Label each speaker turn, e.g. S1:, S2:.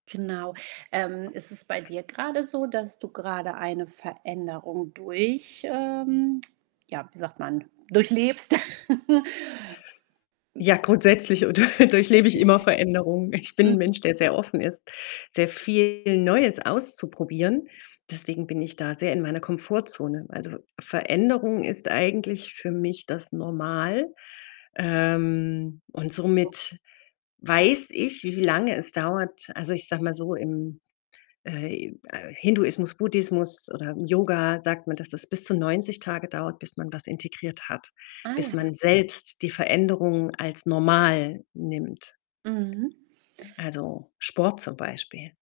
S1: Genau. Ähm, ist es bei dir grade so, dass du grade eine Veränderung durch ähm, ja, wie sagt man? Durchlebst? Hm
S2: Ja, grundsätzlich oder durchlebe ich immer Veränderungen. Ich bin 'n
S1: Mhm.
S2: Mensch, der sehr offen ist, sehr viel Neues auszuprobieren. Deswegen bin ich da sehr in meiner Komfortzone. Also, Ve Veränderung ist eigentlich für mich das Normal. Ähm, und
S1: [unintelligible]
S2: somit weiß ich, wie lange es dauert. Also, ich sage mal so, im äh, im, äh, Hinduismus, Buddhismus oder Yoga sagt man, dass das bis zu 90 Tage dauert, bis man was integriert hat,
S1: Ah,
S2: bis
S1: ja.
S2: man selbst die Veränderung als normal nimmt.
S1: Mhm.
S2: Also, Sport zum Beispiel.